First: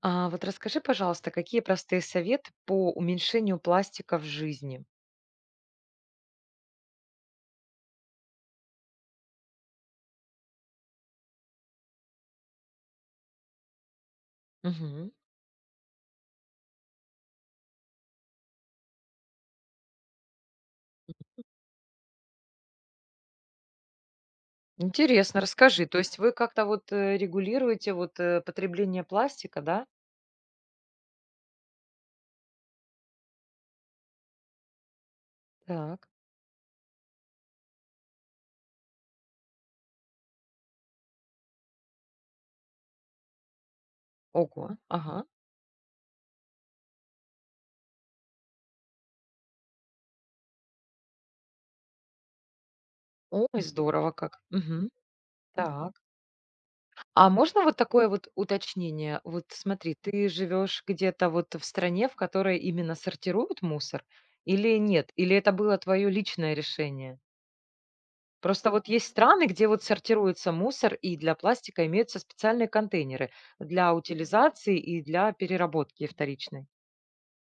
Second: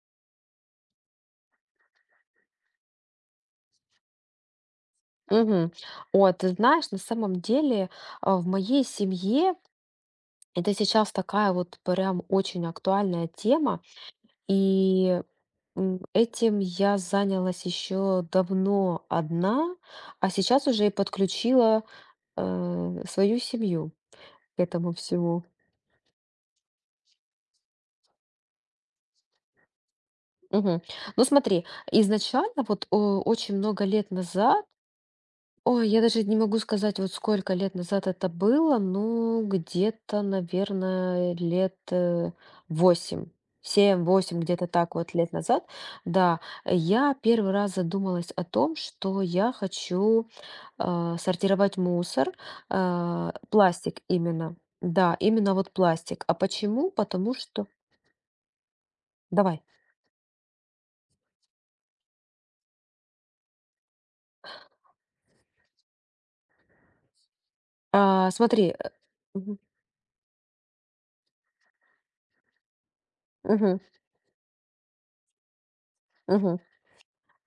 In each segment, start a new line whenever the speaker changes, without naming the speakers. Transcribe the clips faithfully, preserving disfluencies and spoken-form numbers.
А, вот расскажи, пожалуйста, какие простые советы по уменьшению пластика в жизни?
Мгм. Ой, ты знаешь, на самом деле, а, в моей семье это сейчас такая вот прям очень актуальная тема,
Мгм.
и м, этим я занялась еще давно одна, а сейчас уже и подключила э, свою семью к этому
Интересно,
всему.
расскажи. То есть вы как-то вот э, регулируете вот э, потребление пластика, да?
Мгм. Ну смотри, изначально вот о, очень много лет назад. Ой, я
Так.
даже не могу сказать, вот сколько лет назад это было, ну, где-то, наверное, лет э, восемь. Семь, восемь, где-то
Ого.
так вот
Ага.
лет назад, да, я первый раз задумалась о том, что я хочу а, сортировать мусор, а,
Ой,
пластик
здорово как.
именно,
Мгм.
да, именно вот
Так.
пластик. А почему?
А
Потому
можно
что.
вот такое вот уточнение? Вот
Давай.
смотри, ты живешь где-то вот в стране, в которой именно сортируют мусор, или нет? Или это было твое личное решение?
А,
Просто
смотри,
вот
э,
есть страны,
мгм,
где вот сортируется мусор, и для пластика имеются специальные контейнеры
мгм,
для утилизации и для переработки
мгм.
вторичной.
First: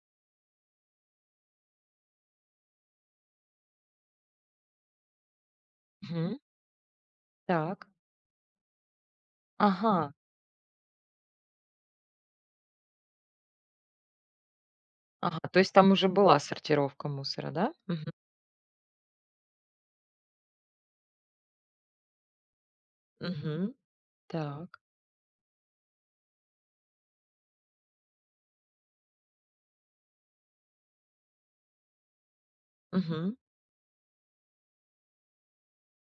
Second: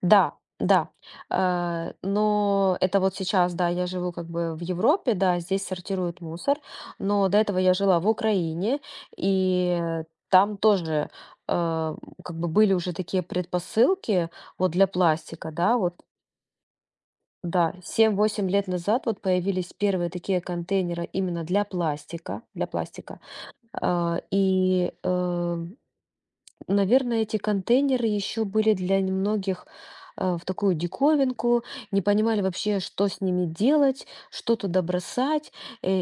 Да, да. Э, но это вот сейчас, да, я живу как бы в Европе, да, здесь сортируют
Мгм.
мусор, но до этого я
Так.
жила в Украине, и
Ага.
там тоже, э, как бы были уже такие предпосылки вот для
Ага,
пластика,
то есть
да,
там
вот,
уже была сортировка мусора, да?
да.
Мгм.
Семь-восемь лет назад вот появились первые такие контейнеры именно для пластика, для пластика.
Мгм.
А,
Так.
И э, Наверное, эти контейнеры еще были для многих э, в такую диковинку, не понимали вообще, что с
Мгм.
ними делать, что туда бросать. э,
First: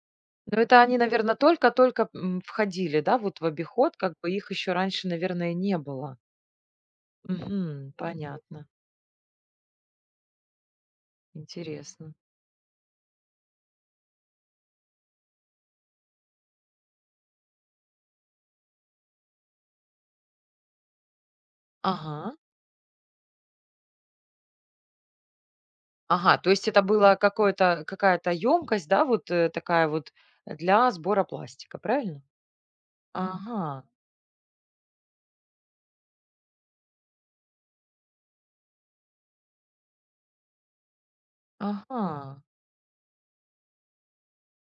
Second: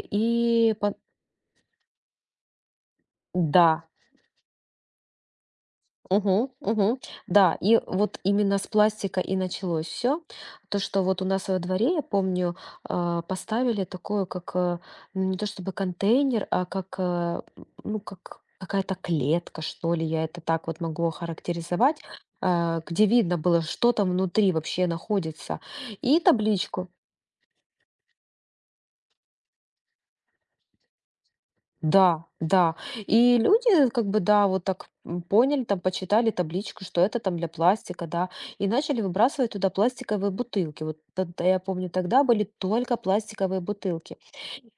Но
И
это
по-
они, наверное, только-только м, входили, да, вот в
да,
обиход, как бы их еще раньше, наверное, не было.
угу, угу. Да, и
Мгм.
вот именно
Понятно.
с пластика и началось все. То, что вот у нас во дворе, я
Интересно.
помню, а, поставили такое, как э, ну, не то чтобы контейнер, а как, э, ну, как какая-то клетка, что ли, я это так вот могу охарактеризовать,
Ага.
а, где видно было, что там внутри вообще находится, и
Ага, то есть это
табличку.
было какое-то какая-то емкость, да, вот, э, такая вот э, для сбора пластика, правильно?
Да, да. И люди, как бы, да, вот так м, поняли, там, почитали табличку, что это там для пластика, да, и начали выбрасывать туда пластиковые бутылки. Вот тогда, я
Ага,
помню, тогда
ага,
были только пластиковые бутылки.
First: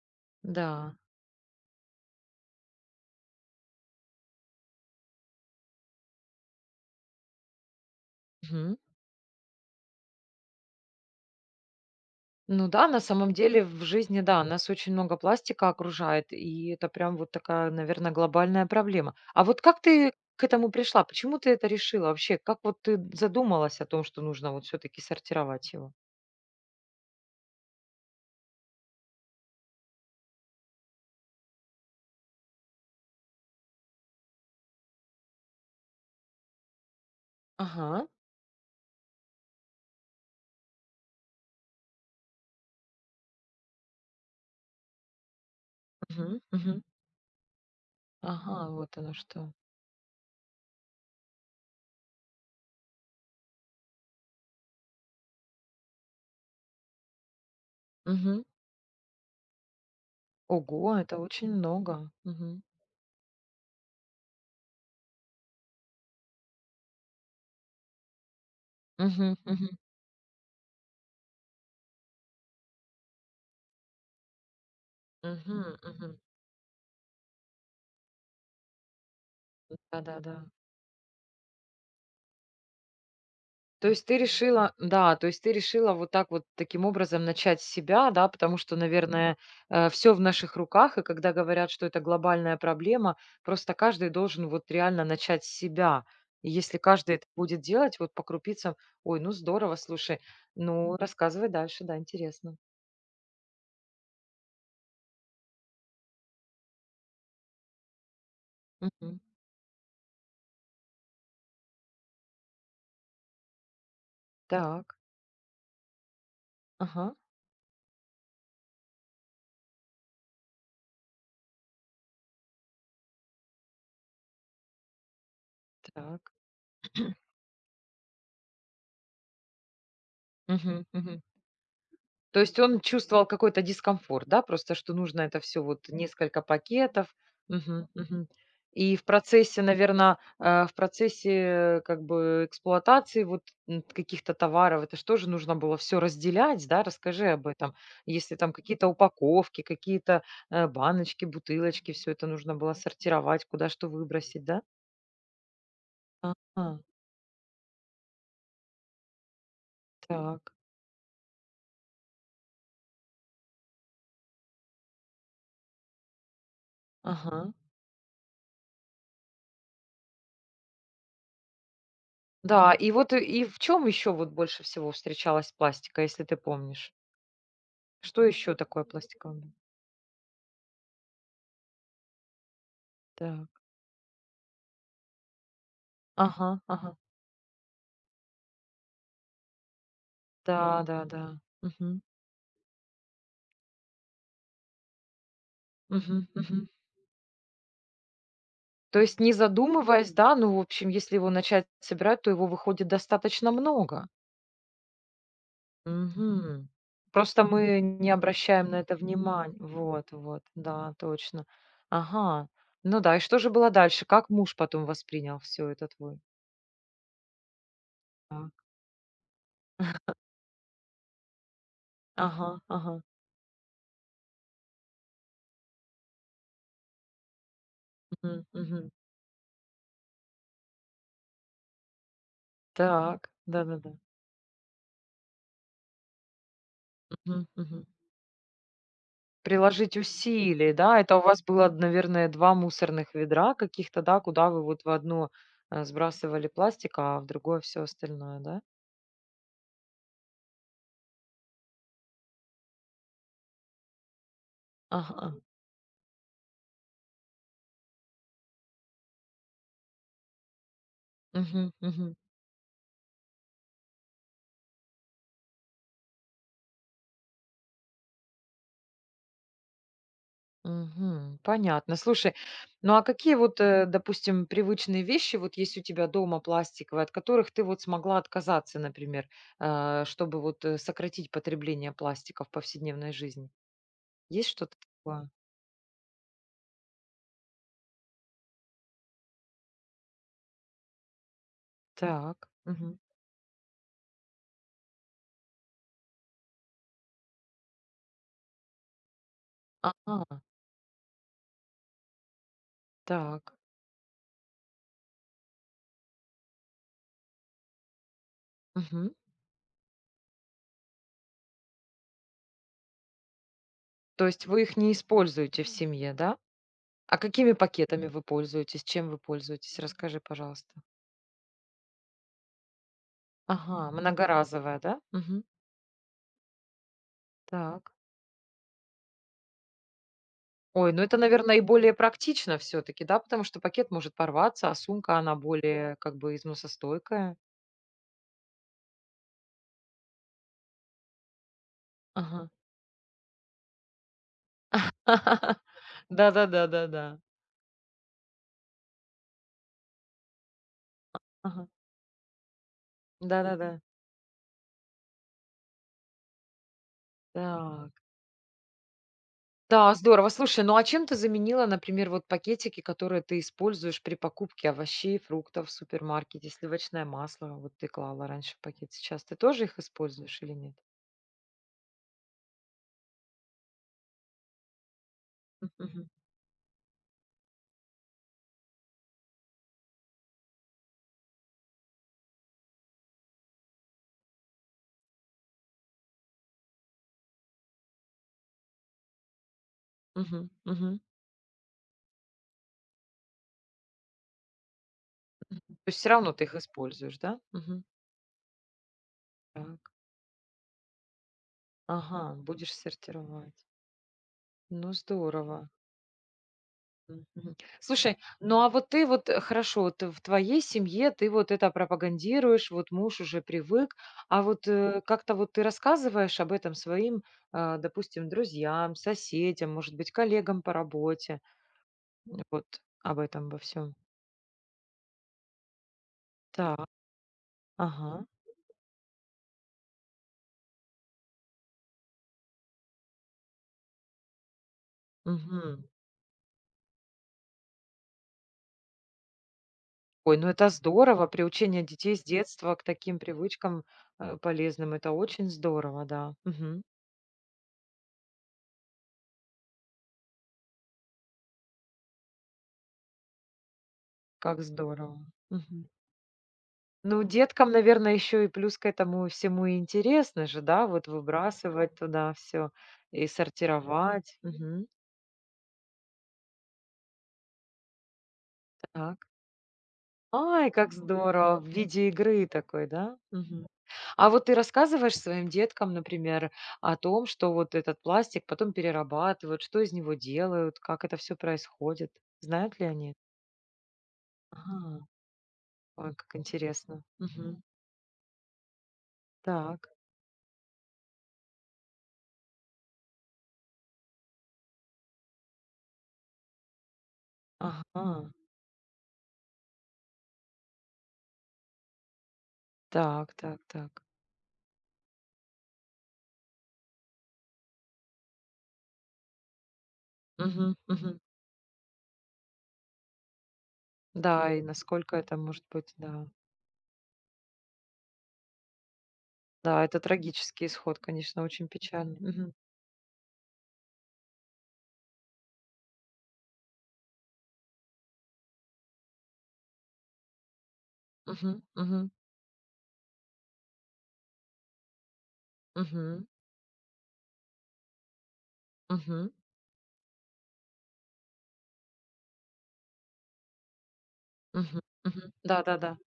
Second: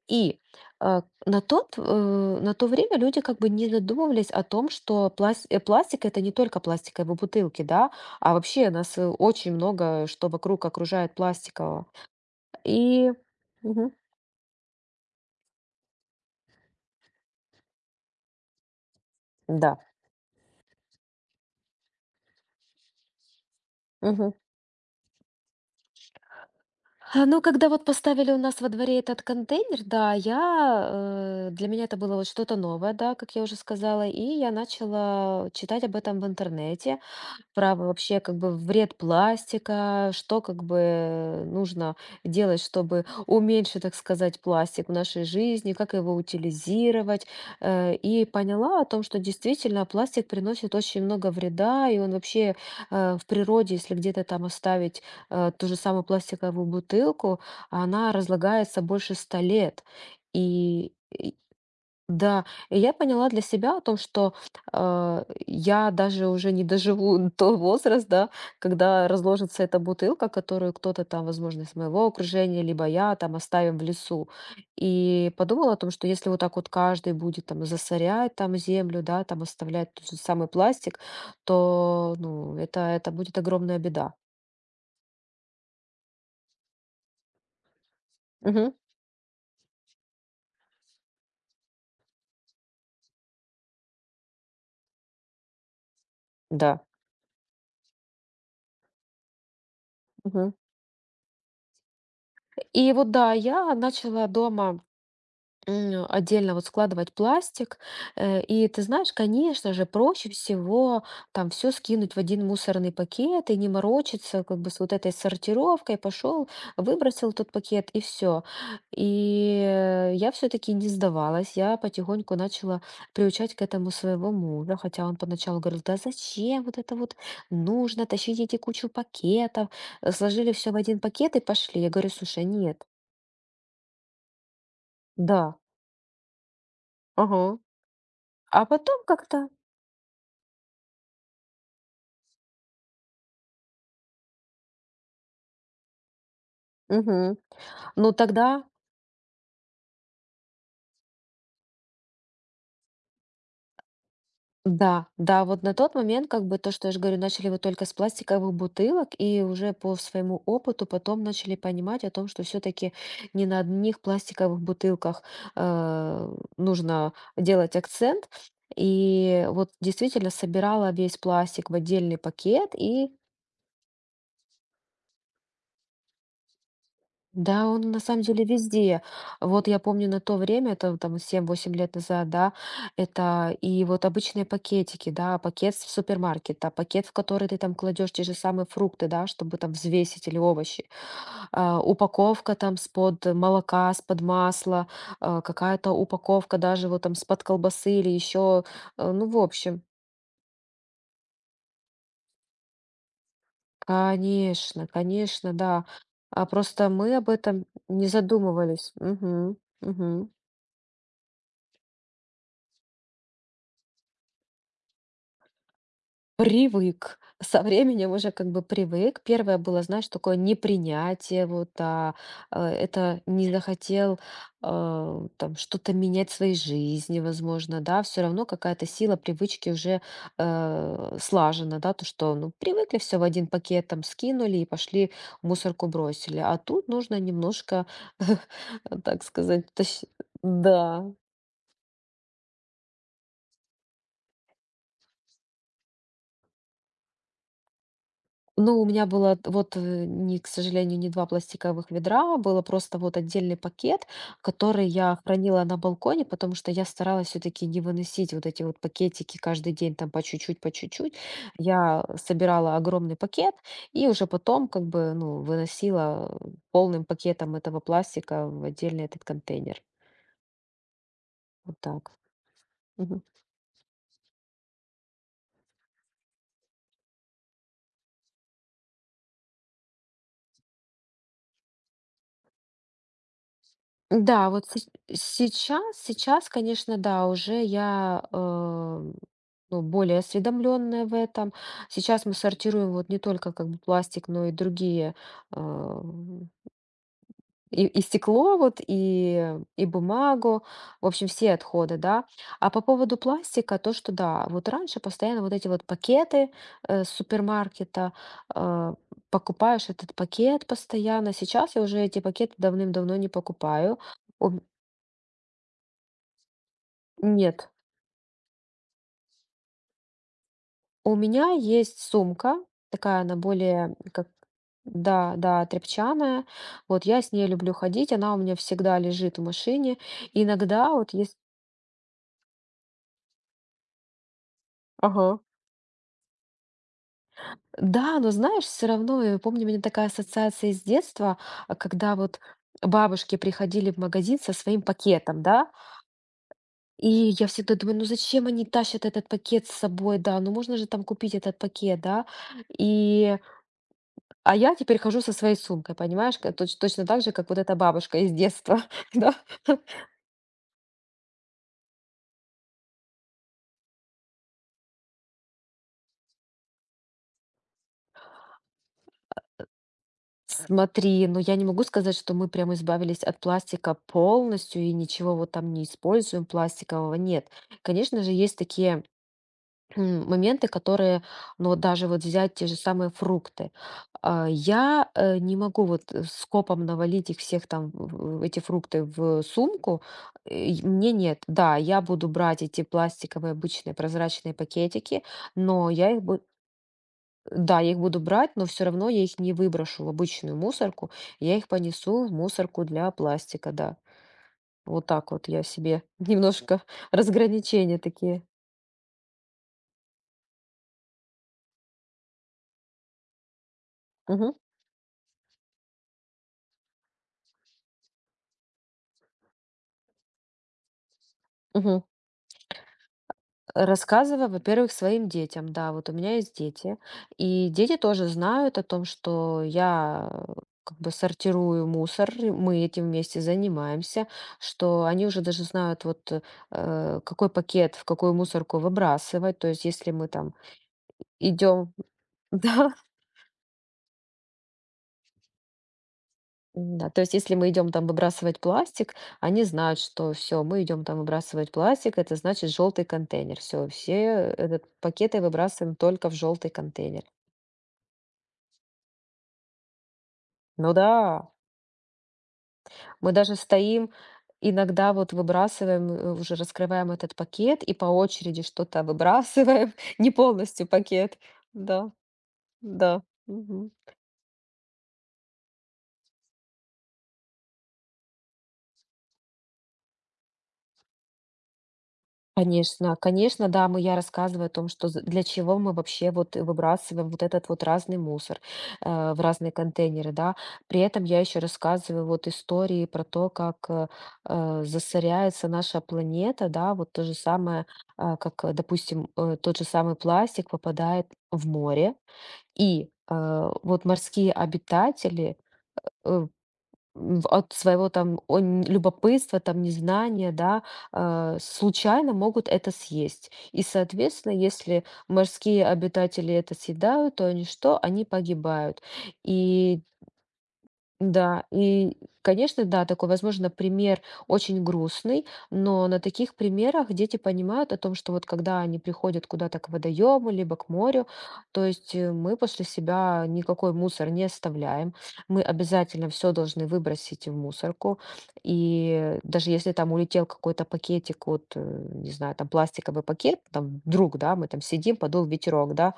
И
да.
э, на тот, э, на то время люди как бы не задумывались о том, что пласт- э, пластик это не только пластиковые бутылки, да, а вообще
Мгм.
нас э, очень много, что вокруг окружает пластикового.
Ну да, на
И
самом деле в
Мгм.
жизни, да, нас очень много пластика окружает, и это прям вот такая, наверное, глобальная проблема. А вот
Да.
как ты к этому пришла? Почему ты это решила вообще? Как вот ты задумалась о том, что
Мгм.
нужно вот все-таки сортировать его?
А, Ну, когда вот поставили у нас во дворе этот контейнер, да, я, э, для меня это было вот что-то новое, да, как я уже сказала, и я начала читать об этом в интернете право
Ага,
вообще как бы вред пластика, что как бы нужно делать, чтобы уменьшить, так сказать, пластик в нашей жизни, как его
мгм, мгм.
утилизировать. Э, И
Ага,
поняла о
вот
том,
оно
что
что.
действительно пластик приносит очень много вреда, и он вообще э, в природе, если где-то там оставить э, ту же самую пластиковую бутылку, она
Мгм.
разлагается больше ста лет. И
Ого, это очень много.
да,
Мгм.
и я поняла для себя о том, что э, я даже уже не доживу до возраста, да, когда
Мгм,
разложится
мгм,
эта бутылка, которую кто-то там, возможно, из моего окружения, либо я там оставим в лесу. И
мгм,
подумала о том, что
мгм.
если вот так вот каждый будет там засорять там землю, да, там оставлять тот же
Да-да-да.
самый пластик, то, ну, это, это будет огромная
То есть
беда.
ты решила, да, то есть ты решила вот так вот таким образом начать с себя, да, потому
Мгм.
что, наверное, все в наших руках, и когда говорят, что это глобальная проблема, просто каждый должен вот реально начать с себя. И если
Да.
каждый это будет делать, вот по крупицам, ой, ну здорово, слушай,
Мгм.
ну рассказывай дальше, да, интересно.
И вот да, я начала дома м, отдельно вот складывать пластик. Э, И ты знаешь,
Мгм.
конечно же, проще всего там все скинуть в один мусорный пакет и не морочиться как бы с
Так,
вот этой сортировкой. Пошел,
ага,
выбросил тот пакет и все. И э, я все-таки не сдавалась. Я потихоньку начала приучать к этому своего мужа, хотя он поначалу говорил, да
так.
зачем вот это вот нужно, тащить эти кучу пакетов. Э, Сложили все в
Мгм,
один
мгм.
пакет и пошли. Я говорю,
То
слушай,
есть он
нет,
чувствовал какой-то дискомфорт, да, просто что нужно это
да,
все вот несколько пакетов.
ага.
Мгм, мгм.
А
И
потом
в
как-то.
процессе, наверное, в процессе как бы эксплуатации вот, м, каких-то товаров, это же тоже нужно было все разделять, да? Расскажи
Мгм.
об этом.
Ну
Если там
тогда,
какие-то упаковки, какие-то, э, баночки, бутылочки, все это нужно было сортировать, куда что выбросить, да?
да, да, вот на тот момент, как бы
Ага,
то, что я же говорю, начали вот только с пластиковых бутылок, и уже по своему
так.
опыту потом начали понимать о том, что все-таки не на одних пластиковых бутылках э, нужно
Ага.
делать акцент. И вот действительно собирала весь пластик в отдельный пакет
Да, и вот
и
э, и в чем еще вот больше всего встречалась пластика, если ты помнишь?
Да, он на самом
Что
деле
еще такое
везде.
пластиковый.
Вот я помню на то время, это там семь-восемь лет назад, да,
Так.
это и вот обычные пакетики, да, пакет в
Ага,
супермаркет, да,
ага.
пакет, в который ты там кладешь те же самые фрукты, да, чтобы там взвесить или
Да,
овощи.
да, да.
А,
Мгм.
Упаковка там с-под молока, с-под масла, а, какая-то
Мгм,
упаковка
мгм.
даже вот там с-под колбасы или еще,
То
э,
есть
ну,
не
в общем,
задумываясь, да, ну, в общем, если его начать собирать, то его выходит достаточно много.
конечно, конечно, да. А
Мгм.
просто мы об
Просто
этом
мы
не
не обращаем на
задумывались.
это внимания.
Угу,
Вот,
угу.
вот, да, точно. Ага. Ну да, и что же было дальше? Как муж потом воспринял все это твой?
Привык. Со временем уже как
Так.
бы привык. Первое было, знаешь, такое непринятие, вот, а,
Ага,
э,
ага.
это не захотел, а, там что-то менять в своей жизни, возможно, да, все
Мгм,
равно какая-то
мгм.
сила привычки уже э, слажена, да, то, что, ну, привыкли все в
Так.
один пакет
Да-да-да.
там скинули и пошли в мусорку бросили, а тут нужно
Мгм, мгм.
немножко, так сказать,
Приложить
тащ-
усилий, да?
да.
Это у вас было, наверное, два мусорных ведра каких-то, да, куда вы вот в одно, э, сбрасывали пластик, а в другое все остальное, да?
Ну, у меня было т- вот, э, не, к сожалению, не два пластиковых ведра, было просто вот отдельный пакет, который я
Ага.
хранила на балконе, потому что я старалась все-таки не выносить вот эти вот пакетики каждый день там по чуть-чуть, по чуть-чуть.
Мгм,
Я
мгм,
собирала огромный пакет и уже потом как бы, ну, выносила полным пакетом этого пластика в отдельный этот контейнер.
мгм.
Вот
Понятно.
так.
Слушай, ну, а
Мгм.
какие вот, э, допустим, привычные вещи вот есть у тебя дома пластиковые, от которых ты вот смогла отказаться, например, э, чтобы вот, э, сократить потребление пластика в повседневной жизни? Есть
Да, вот
что-то такое?
сеч сейчас сейчас, конечно, да, уже я, эм, ну, более осведомленная в этом. Сейчас мы
Так.
сортируем
Мгм.
вот не только как бы пластик, но и другие, эм, и и стекло вот, и и
Ага.
бумагу, в общем, все отходы, да. А по поводу
Так.
пластика, то, что да, вот раньше постоянно вот эти вот пакеты, э, с супермаркета, э,
Мгм.
покупаешь этот пакет постоянно. Сейчас я уже эти пакеты давным-давно не покупаю.
То есть
У
вы их не используете в семье, да? А какими
Нет,
пакетами вы пользуетесь? Чем вы пользуетесь? Расскажи, пожалуйста.
у меня есть сумка, такая она
Ага,
более как,
многоразовая, да?
да,
Мгм.
да, тряпчаная. Вот я с ней люблю
Так.
ходить, она у меня всегда лежит в машине.
Ой,
Иногда
ну
вот
это,
есть.
наверное, и более практично все-таки, да, потому что пакет может порваться, а сумка, она
Ага.
более как бы износостойкая.
Да, но знаешь, все равно, я помню, у меня такая ассоциация из детства, а, когда вот
Ага.
бабушки приходили в магазин со своим пакетом, да, и
Да-да-да-да-да.
я всегда думаю, ну зачем они тащат этот пакет с собой, да, ну можно же там купить этот
Ага.
пакет, да, и
Да-да-да.
А я теперь хожу со своей сумкой, понимаешь, ка точ точно так же, как вот эта
Так.
бабушка из детства, да.
Да, здорово. Слушай, ну а чем ты заменила, например, вот пакетики, которые ты используешь при покупке овощей, фруктов в супермаркете, сливочное масло? Вот ты клала раньше в пакет, сейчас ты тоже их используешь или нет?
Смотри, но я не могу сказать, что мы прям избавились от пластика полностью и ничего вот там не
Мгм.
используем пластикового, нет. Конечно же, есть такие м, моменты, которые, ну вот даже вот взять те же самые фрукты. А, Я э, не могу вот э, скопом навалить их всех там, в- в эти фрукты в сумку.
Мгм.
Э, и
Мгм.
Мне нет. Да, я буду брать эти пластиковые обычные прозрачные пакетики,
То
но
есть все
я их
равно
буду.
ты их используешь, да?
Да,
Мгм.
я их буду брать, но все равно я их не
Так.
выброшу в обычную мусорку. Я их понесу в
Ага, будешь
мусорку для
сортировать.
пластика, да.
Ну,
Вот так вот я
здорово.
себе немножко
М, мгм.
разграничения
Слушай,
такие.
ну а вот ты вот, э, хорошо, вот в твоей семье ты вот это пропагандируешь, вот муж уже привык, а
Мгм.
вот э, как-то вот ты рассказываешь об этом своим, а, допустим, друзьям, соседям, может быть, коллегам по работе,
Мгм.
м, вот об этом во всем.
Рассказываю, во-первых, своим детям. Да, вот у меня есть
Так,
дети, и дети
ага,
тоже знают о том, что я э, как бы сортирую мусор, и мы этим вместе занимаемся, что они уже даже
мгм.
знают, вот э, э, какой пакет, в какую мусорку выбрасывать. То есть, если мы
Ой, ну
там
это здорово, приучение
идем,
детей с детства к
да,
таким привычкам э, полезным, это очень здорово, да. Мгм.
да, то есть, если мы идем там выбрасывать пластик, они знают, что все, мы идем там выбрасывать пластик, это значит желтый контейнер. Все, все
Как
этот
здорово.
пакеты
Мгм.
выбрасываем только в желтый
Ну,
контейнер.
деткам, наверное, еще и плюс к этому всему и интересно же, да,
Ну
вот
да,
выбрасывать туда все и
мы даже стоим,
сортировать. Мгм.
иногда вот выбрасываем, э, уже раскрываем этот пакет и по очереди что-то
Так.
выбрасываем, не
Ай,
полностью
как
пакет.
здорово! В виде
Да,
игры такой, да?
да.
Мгм.
Мгм.
А вот ты рассказываешь своим деткам, например, о том, что вот этот пластик потом перерабатывают, что из него делают, как это все происходит? Знают ли они?
Конечно, конечно, да, мы я рассказываю о том,
Ага.
что з для чего мы
Ой,
вообще
как
вот
интересно.
выбрасываем вот
Мгм.
этот вот разный мусор, э, в разные
Так.
контейнеры, да. При этом я еще рассказываю вот истории про то, как, э, э, засоряется наша планета, да. Вот то же самое,
Ага.
а, как, э, допустим, э, тот же самый пластик попадает в море, и,
Так, так,
э,
так.
вот морские обитатели, э, в от своего там он любопытства, там незнания,
Мгм,
да,
мгм.
а, случайно могут это съесть. И,
Да,
соответственно,
и
если
насколько это может
морские
быть, да.
обитатели это съедают, то они что? Они погибают.
Да, это
И
трагический исход, конечно,
да,
очень печально.
и,
Мгм.
конечно, да, такой, возможно, пример очень грустный, но на таких примерах дети понимают о том, что вот когда они приходят куда-то к водоему, либо к морю,
Мгм.
то
Мгм.
есть э, мы после себя никакой мусор не оставляем, мы
Мгм.
обязательно все должны выбросить в мусорку,
Мгм.
и даже если там улетел какой-то пакетик, вот, э, не знаю, там пластиковый пакет, там вдруг, да, мы
Мгм.
там сидим,
Мгм.
подул ветерок,
Да-да-да.
да,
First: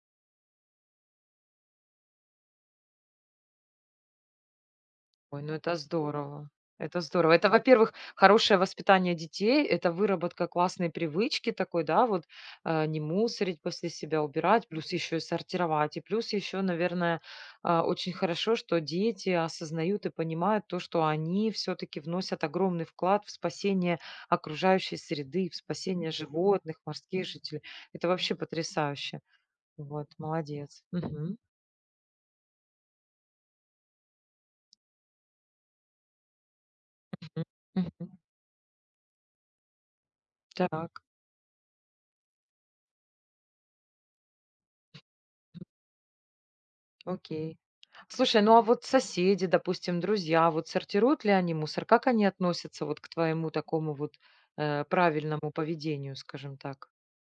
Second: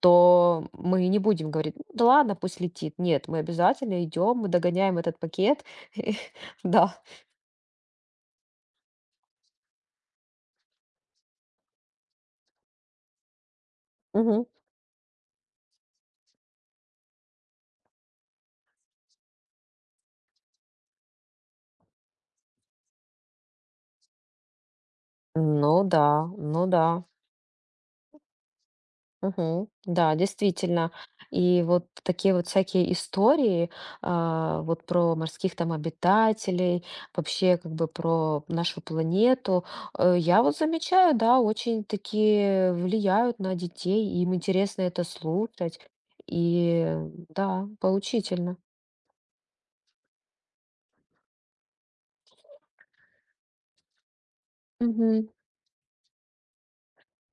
то мы не будем говорить: «Ну "Да ладно, пусть летит"». Нет, мы обязательно идем, мы догоняем этот
Ой, ну
пакет.
это здорово.
Да.
Это здорово. Это, во-первых, хорошее воспитание детей, это выработка классной привычки такой, да, вот э, не мусорить после себя,
Мгм.
убирать, плюс еще и сортировать. И плюс еще, наверное, а, очень хорошо, что дети осознают и понимают то, что они все-таки вносят огромный вклад в спасение окружающей среды, в
Ну да,
спасение
ну
животных,
да.
морских жителей. Это вообще потрясающе.
Мгм.
Вот,
Да,
молодец.
действительно.
Мгм.
И вот такие вот всякие истории, а, вот про морских там обитателей, вообще как бы
Мгм.
про нашу планету, э, я вот
Так.
замечаю, да, очень такие влияют на детей, им интересно это слушать. И
Окей.
да,
Слушай, ну
поучительно.
а вот соседи, допустим, друзья, вот сортируют ли они мусор? Как они относятся вот к твоему такому вот э,
Мгм.
правильному поведению, скажем так?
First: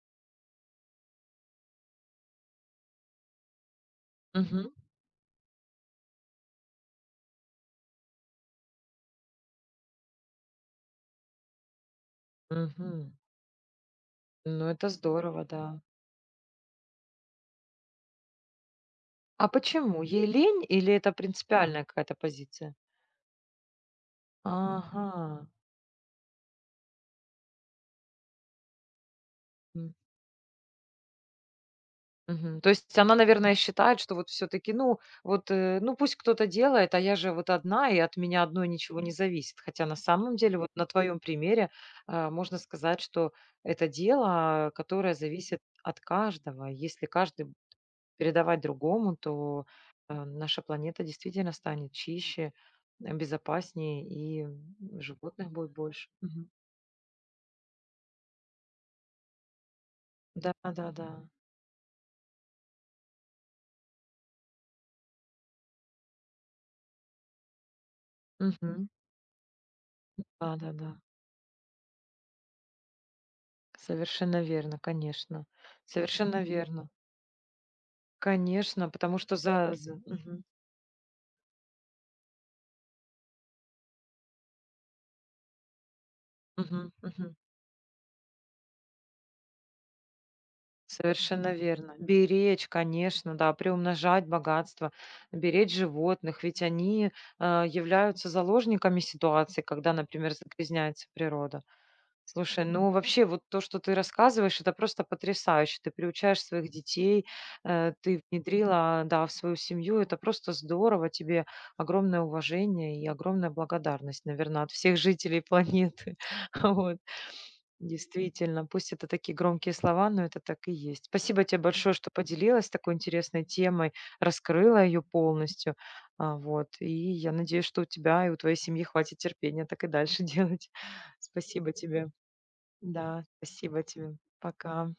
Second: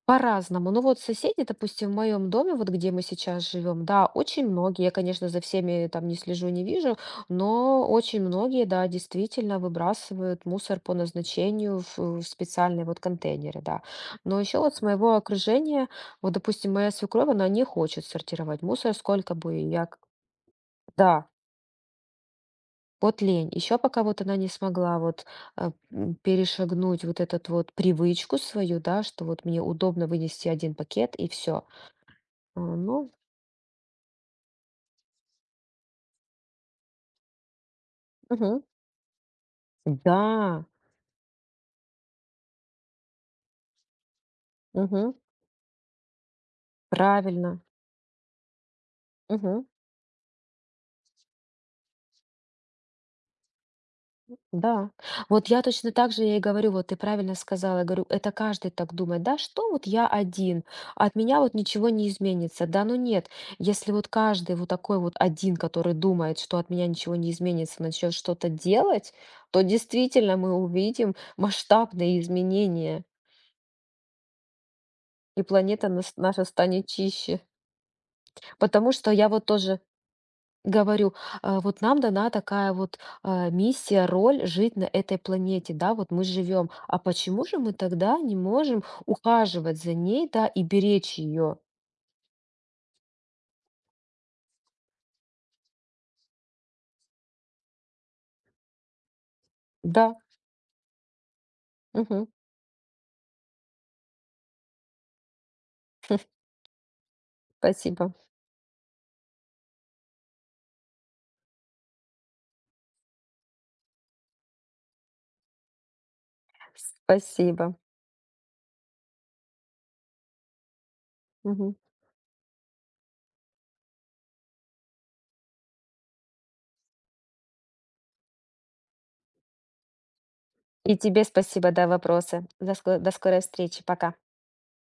По-разному. Ну вот соседи, допустим, в моем доме, вот где мы сейчас живем, да, очень
Мгм.
многие, я, конечно, за всеми там не слежу, не вижу, но очень многие, да, действительно выбрасывают мусор по назначению в, в специальные вот
Мгм.
контейнеры, да. Но еще
Ну
вот с
это
моего
здорово, да.
окружения, вот, допустим, моя свекровь, она не хочет сортировать мусор, сколько
А
бы я, к-
почему? Ей лень или это
да,
принципиальная какая-то позиция?
вот лень. Еще пока вот она не смогла вот
Ага.
э, м, перешагнуть вот этот вот привычку свою, да, что вот мне удобно вынести один пакет и все.
Мгм. То
А,
есть
ну,
она, наверное, считает, что вот все-таки, ну, вот, э, ну пусть кто-то делает, а я же вот одна, и от меня
мгм.
одной ничего не зависит. Хотя на самом деле,
Да,
вот на твоем примере, а, можно сказать, что это дело,
мгм.
которое зависит от каждого. Если каждый
Правильно.
передавать другому, то
Мгм.
э, наша планета действительно станет чище, э, безопаснее, и м,
Да. Вот
животных
я
будет
точно
больше.
так же ей
Мгм.
говорю, вот ты правильно сказала, я говорю, это каждый так думает, да, что вот я
Да,
один,
да, да.
от меня вот ничего не изменится, да, ну нет, если вот каждый вот такой вот один, который думает, что от меня ничего не изменится, начнет что-то
Мгм.
делать, то действительно мы
Да, да, да.
увидим масштабные изменения,
Совершенно верно,
и
конечно.
планета нас-
Совершенно
наша станет
верно.
чище.
Конечно,
Потому что
потому
я
что
вот
за
тоже
за мгм,
говорю, а, вот нам дана такая вот а, миссия, роль жить на этой планете, да, вот мы живем.
мгм,
А
мгм.
почему же мы тогда не можем ухаживать за ней, да, и беречь
Совершенно
ее?
верно. Беречь, конечно, да, приумножать богатство, беречь животных, ведь они, а, являются заложниками ситуации, когда,
Да,
например, загрязняется природа.
мгм,
Слушай, ну вообще вот то, что ты рассказываешь, это просто потрясающе. Ты приучаешь своих детей, э,
спасибо,
ты внедрила, да, в свою семью. Это просто здорово. Тебе огромное уважение и огромная благодарность, наверное, от всех жителей планеты. Вот.
спасибо.
Действительно, пусть это такие громкие слова, но это так и есть. Спасибо тебе
Мгм.
большое, что поделилась такой интересной темой, раскрыла ее полностью. А, Вот. И я надеюсь, что у тебя и у твоей семьи хватит терпения так и дальше делать.
И тебе
Спасибо
спасибо, да,
тебе.
вопросы. До ск- до
Да,
скорой
спасибо
встречи,
тебе.
пока.
Пока.